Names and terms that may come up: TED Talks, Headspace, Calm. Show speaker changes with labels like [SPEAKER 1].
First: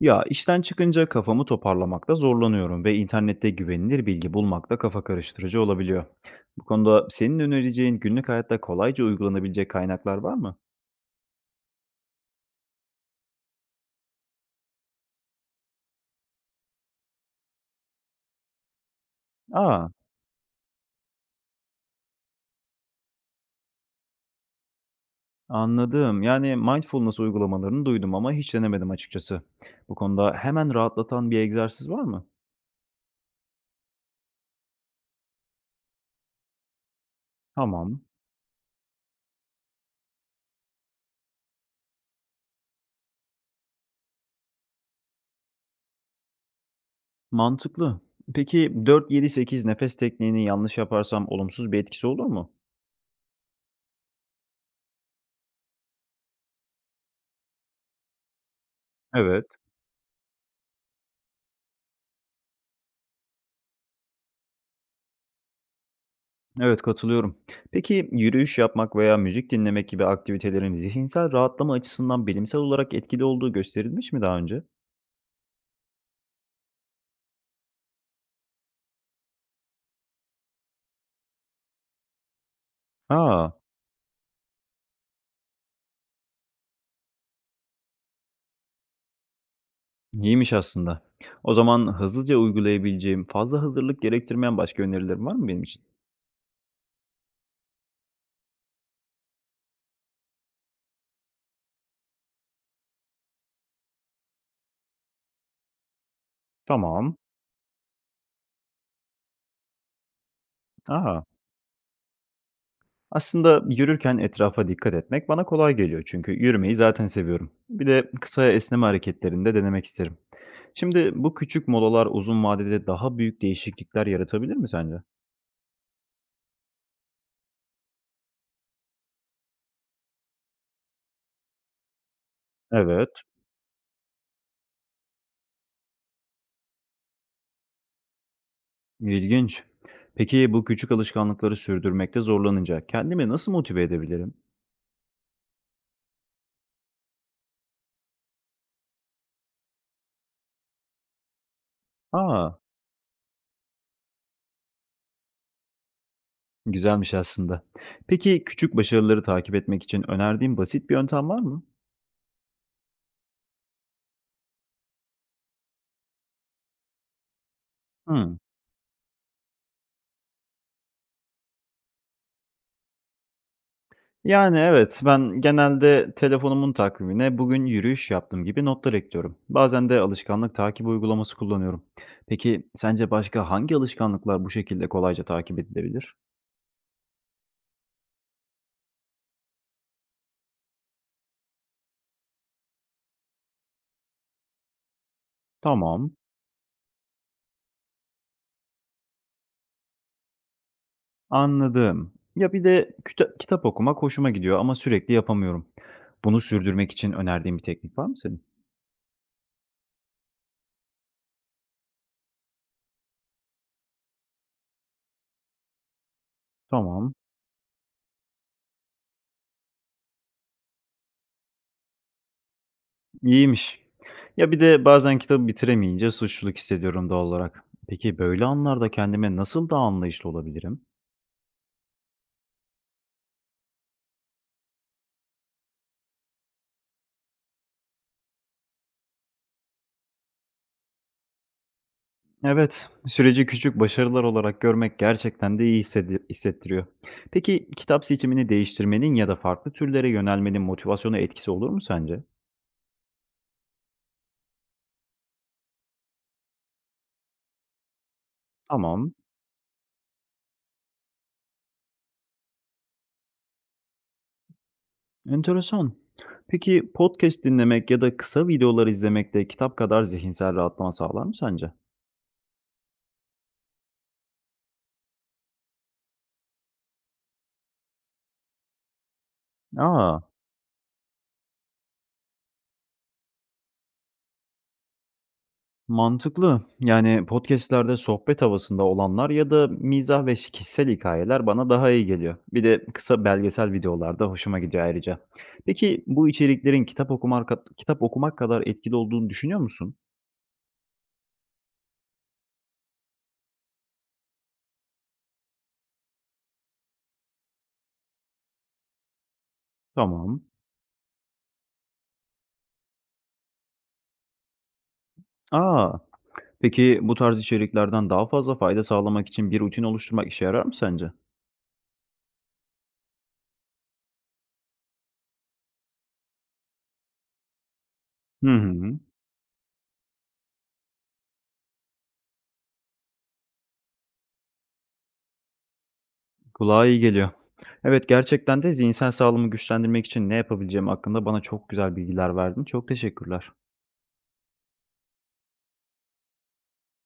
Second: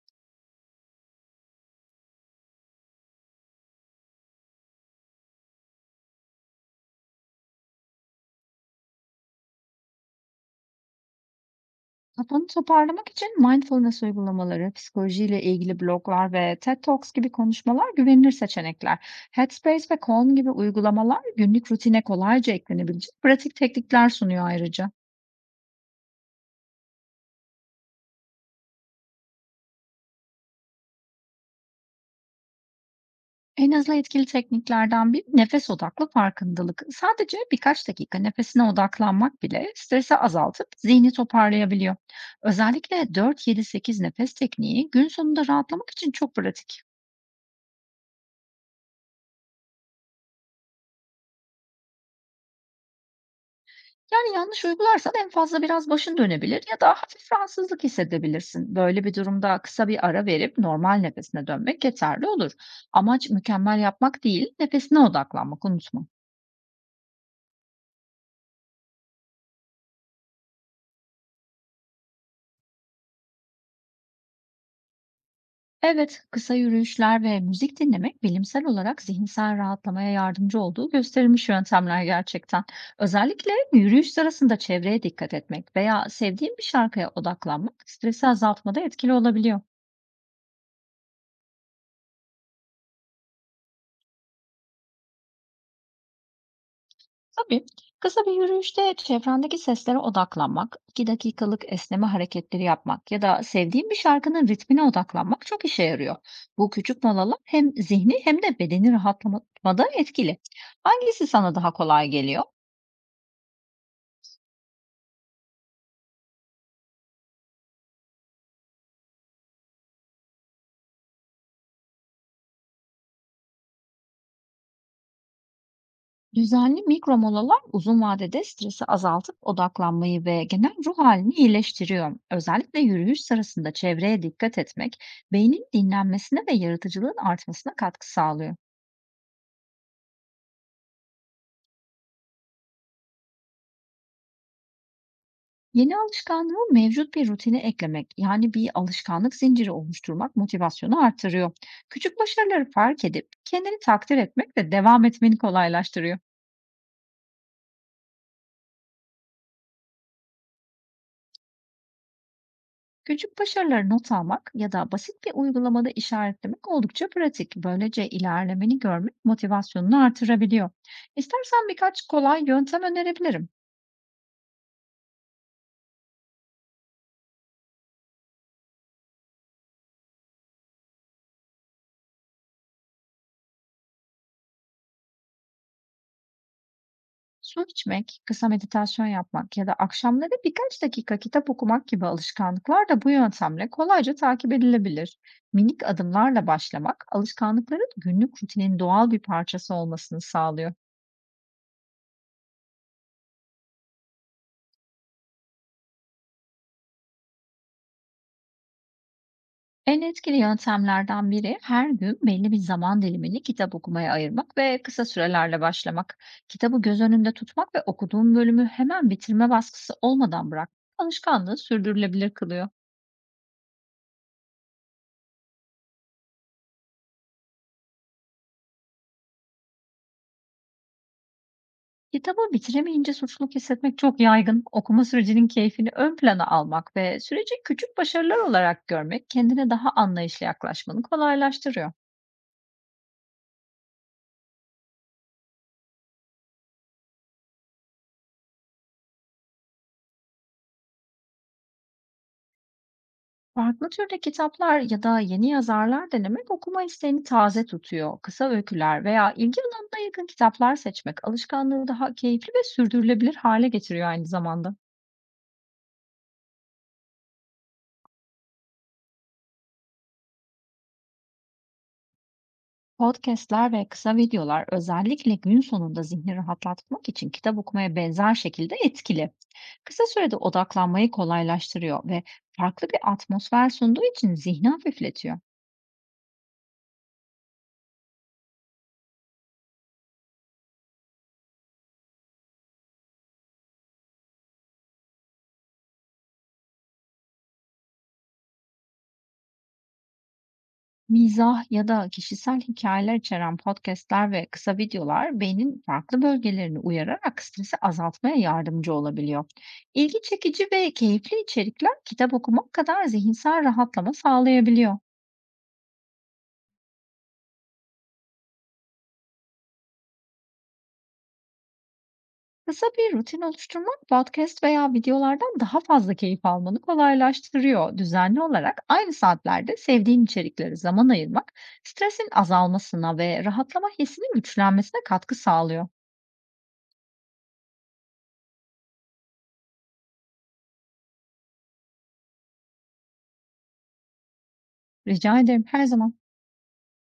[SPEAKER 1] Ya işten çıkınca kafamı toparlamakta zorlanıyorum ve internette güvenilir bilgi bulmakta kafa karıştırıcı olabiliyor. Bu konuda senin önereceğin günlük hayatta kolayca uygulanabilecek kaynaklar var mı?
[SPEAKER 2] Kafanı toparlamak için mindfulness uygulamaları, psikolojiyle ilgili bloglar ve TED Talks gibi konuşmalar güvenilir seçenekler. Headspace
[SPEAKER 1] Aa,
[SPEAKER 2] ve Calm gibi uygulamalar günlük rutine kolayca eklenebilecek pratik teknikler sunuyor ayrıca.
[SPEAKER 1] anladım. Yani mindfulness uygulamalarını duydum ama hiç denemedim açıkçası. Bu konuda hemen rahatlatan bir egzersiz var mı?
[SPEAKER 2] En hızlı etkili tekniklerden biri nefes odaklı farkındalık. Sadece birkaç
[SPEAKER 1] Tamam,
[SPEAKER 2] dakika nefesine odaklanmak bile stresi azaltıp zihni toparlayabiliyor. Özellikle 4-7-8 nefes tekniği gün sonunda rahatlamak için çok pratik.
[SPEAKER 1] mantıklı. Peki 4-7-8 nefes tekniğini yanlış yaparsam olumsuz bir etkisi olur mu?
[SPEAKER 2] Yani, yanlış uygularsan en fazla biraz başın dönebilir ya da hafif rahatsızlık hissedebilirsin. Böyle bir
[SPEAKER 1] Evet.
[SPEAKER 2] durumda kısa bir ara verip normal nefesine dönmek yeterli olur. Amaç mükemmel yapmak değil, nefesine odaklanmak, unutma.
[SPEAKER 1] Evet, katılıyorum. Peki yürüyüş yapmak veya müzik dinlemek gibi aktivitelerin zihinsel rahatlama açısından bilimsel olarak etkili olduğu gösterilmiş mi daha önce?
[SPEAKER 2] Evet, kısa yürüyüşler ve müzik dinlemek bilimsel olarak zihinsel rahatlamaya yardımcı olduğu gösterilmiş yöntemler gerçekten. Özellikle
[SPEAKER 1] Aa,
[SPEAKER 2] yürüyüş sırasında çevreye dikkat etmek veya sevdiğin bir şarkıya odaklanmak stresi azaltmada etkili olabiliyor.
[SPEAKER 1] iyiymiş aslında. O zaman hızlıca uygulayabileceğim, fazla hazırlık gerektirmeyen başka önerilerin var mı benim için?
[SPEAKER 2] Tabii. Kısa bir yürüyüşte çevrendeki seslere odaklanmak, 2 dakikalık esneme hareketleri yapmak ya da sevdiğin bir şarkının ritmine odaklanmak çok işe yarıyor. Bu küçük
[SPEAKER 1] Tamam.
[SPEAKER 2] molalar hem zihni hem de bedeni rahatlatmada etkili.
[SPEAKER 1] Aa,
[SPEAKER 2] Hangisi sana daha kolay geliyor?
[SPEAKER 1] aslında yürürken etrafa dikkat etmek bana kolay geliyor çünkü yürümeyi zaten seviyorum. Bir de kısa esneme hareketlerini de denemek isterim. Şimdi bu küçük molalar uzun vadede daha büyük değişiklikler yaratabilir mi sence?
[SPEAKER 2] Düzenli mikro molalar uzun vadede stresi azaltıp odaklanmayı ve genel ruh halini iyileştiriyor. Özellikle
[SPEAKER 1] Evet.
[SPEAKER 2] yürüyüş sırasında çevreye dikkat etmek, beynin dinlenmesine ve yaratıcılığın artmasına katkı sağlıyor.
[SPEAKER 1] İlginç. Peki bu küçük alışkanlıkları sürdürmekte zorlanınca kendimi nasıl motive edebilirim?
[SPEAKER 2] Yeni alışkanlığı mevcut bir rutine eklemek, yani bir alışkanlık zinciri oluşturmak motivasyonu artırıyor. Küçük
[SPEAKER 1] Aa,
[SPEAKER 2] başarıları fark edip kendini takdir etmek de devam etmeni kolaylaştırıyor.
[SPEAKER 1] güzelmiş aslında. Peki küçük başarıları takip etmek için önerdiğin basit bir yöntem var mı?
[SPEAKER 2] Küçük başarıları not almak ya da basit bir uygulamada işaretlemek oldukça pratik. Böylece
[SPEAKER 1] Hmm.
[SPEAKER 2] ilerlemeni görmek motivasyonunu artırabiliyor. İstersen birkaç kolay yöntem önerebilirim.
[SPEAKER 1] Yani evet, ben genelde telefonumun takvimine bugün yürüyüş yaptım gibi notlar ekliyorum. Bazen de alışkanlık takip uygulaması kullanıyorum. Peki sence başka hangi alışkanlıklar bu şekilde kolayca takip edilebilir?
[SPEAKER 2] Su içmek, kısa meditasyon yapmak ya da akşamları birkaç dakika kitap okumak gibi alışkanlıklar da bu yöntemle kolayca takip edilebilir. Minik
[SPEAKER 1] Tamam.
[SPEAKER 2] adımlarla başlamak, alışkanlıkların günlük rutinin doğal bir parçası olmasını sağlıyor.
[SPEAKER 1] Anladım. Ya bir de küta kitap okumak hoşuma gidiyor ama sürekli yapamıyorum. Bunu sürdürmek için önerdiğin bir teknik var mı senin?
[SPEAKER 2] En etkili yöntemlerden biri her gün belli bir zaman dilimini kitap okumaya ayırmak ve kısa sürelerle başlamak. Kitabı göz
[SPEAKER 1] Tamam,
[SPEAKER 2] önünde tutmak ve okuduğun bölümü hemen bitirme baskısı olmadan bırakmak alışkanlığı sürdürülebilir kılıyor.
[SPEAKER 1] İyiymiş. Ya bir de bazen kitabı bitiremeyince suçluluk hissediyorum doğal olarak. Peki böyle anlarda kendime nasıl daha anlayışlı olabilirim?
[SPEAKER 2] Kitabı bitiremeyince suçluluk hissetmek çok yaygın. Okuma sürecinin keyfini ön plana almak ve süreci küçük başarılar olarak görmek kendine daha anlayışlı yaklaşmanı kolaylaştırıyor.
[SPEAKER 1] Evet, süreci küçük başarılar olarak görmek gerçekten de iyi hissettiriyor. Peki kitap seçimini değiştirmenin ya da farklı türlere yönelmenin motivasyona etkisi olur mu sence?
[SPEAKER 2] Farklı türde kitaplar ya da yeni yazarlar denemek okuma isteğini taze tutuyor. Kısa öyküler
[SPEAKER 1] Tamam.
[SPEAKER 2] veya ilgi alanına yakın kitaplar seçmek alışkanlığı daha keyifli ve sürdürülebilir hale getiriyor aynı zamanda.
[SPEAKER 1] Enteresan. Peki podcast dinlemek ya da kısa videolar izlemek de kitap kadar zihinsel rahatlama sağlar mı sence?
[SPEAKER 2] Podcast'ler ve kısa videolar özellikle gün sonunda zihni rahatlatmak için kitap okumaya benzer şekilde etkili. Kısa
[SPEAKER 1] Aa,
[SPEAKER 2] sürede odaklanmayı kolaylaştırıyor ve farklı bir atmosfer sunduğu için zihni hafifletiyor.
[SPEAKER 1] mantıklı. Yani podcast'lerde sohbet havasında olanlar ya da mizah ve kişisel hikayeler bana daha iyi geliyor. Bir de kısa belgesel videolarda hoşuma gidiyor ayrıca. Peki bu içeriklerin kitap okumak kadar etkili olduğunu düşünüyor musun?
[SPEAKER 2] Mizah ya da kişisel hikayeler içeren podcast'ler ve kısa videolar beynin farklı bölgelerini uyararak stresi azaltmaya yardımcı olabiliyor. İlgi
[SPEAKER 1] Tamam.
[SPEAKER 2] çekici ve keyifli içerikler kitap okumak kadar zihinsel rahatlama sağlayabiliyor.
[SPEAKER 1] Aa. Peki bu tarz içeriklerden daha fazla fayda sağlamak için bir rutin oluşturmak işe yarar mı sence?
[SPEAKER 2] Kısa bir rutin oluşturmak podcast veya videolardan daha fazla keyif almanı kolaylaştırıyor. Düzenli
[SPEAKER 1] Hı
[SPEAKER 2] olarak
[SPEAKER 1] hı.
[SPEAKER 2] aynı saatlerde sevdiğin içeriklere zaman ayırmak, stresin azalmasına ve rahatlama hissinin güçlenmesine katkı sağlıyor.
[SPEAKER 1] Kulağa iyi geliyor. Evet, gerçekten de zihinsel sağlığımı güçlendirmek için ne yapabileceğim hakkında bana çok güzel bilgiler verdin. Çok teşekkürler.
[SPEAKER 2] Rica ederim her zaman.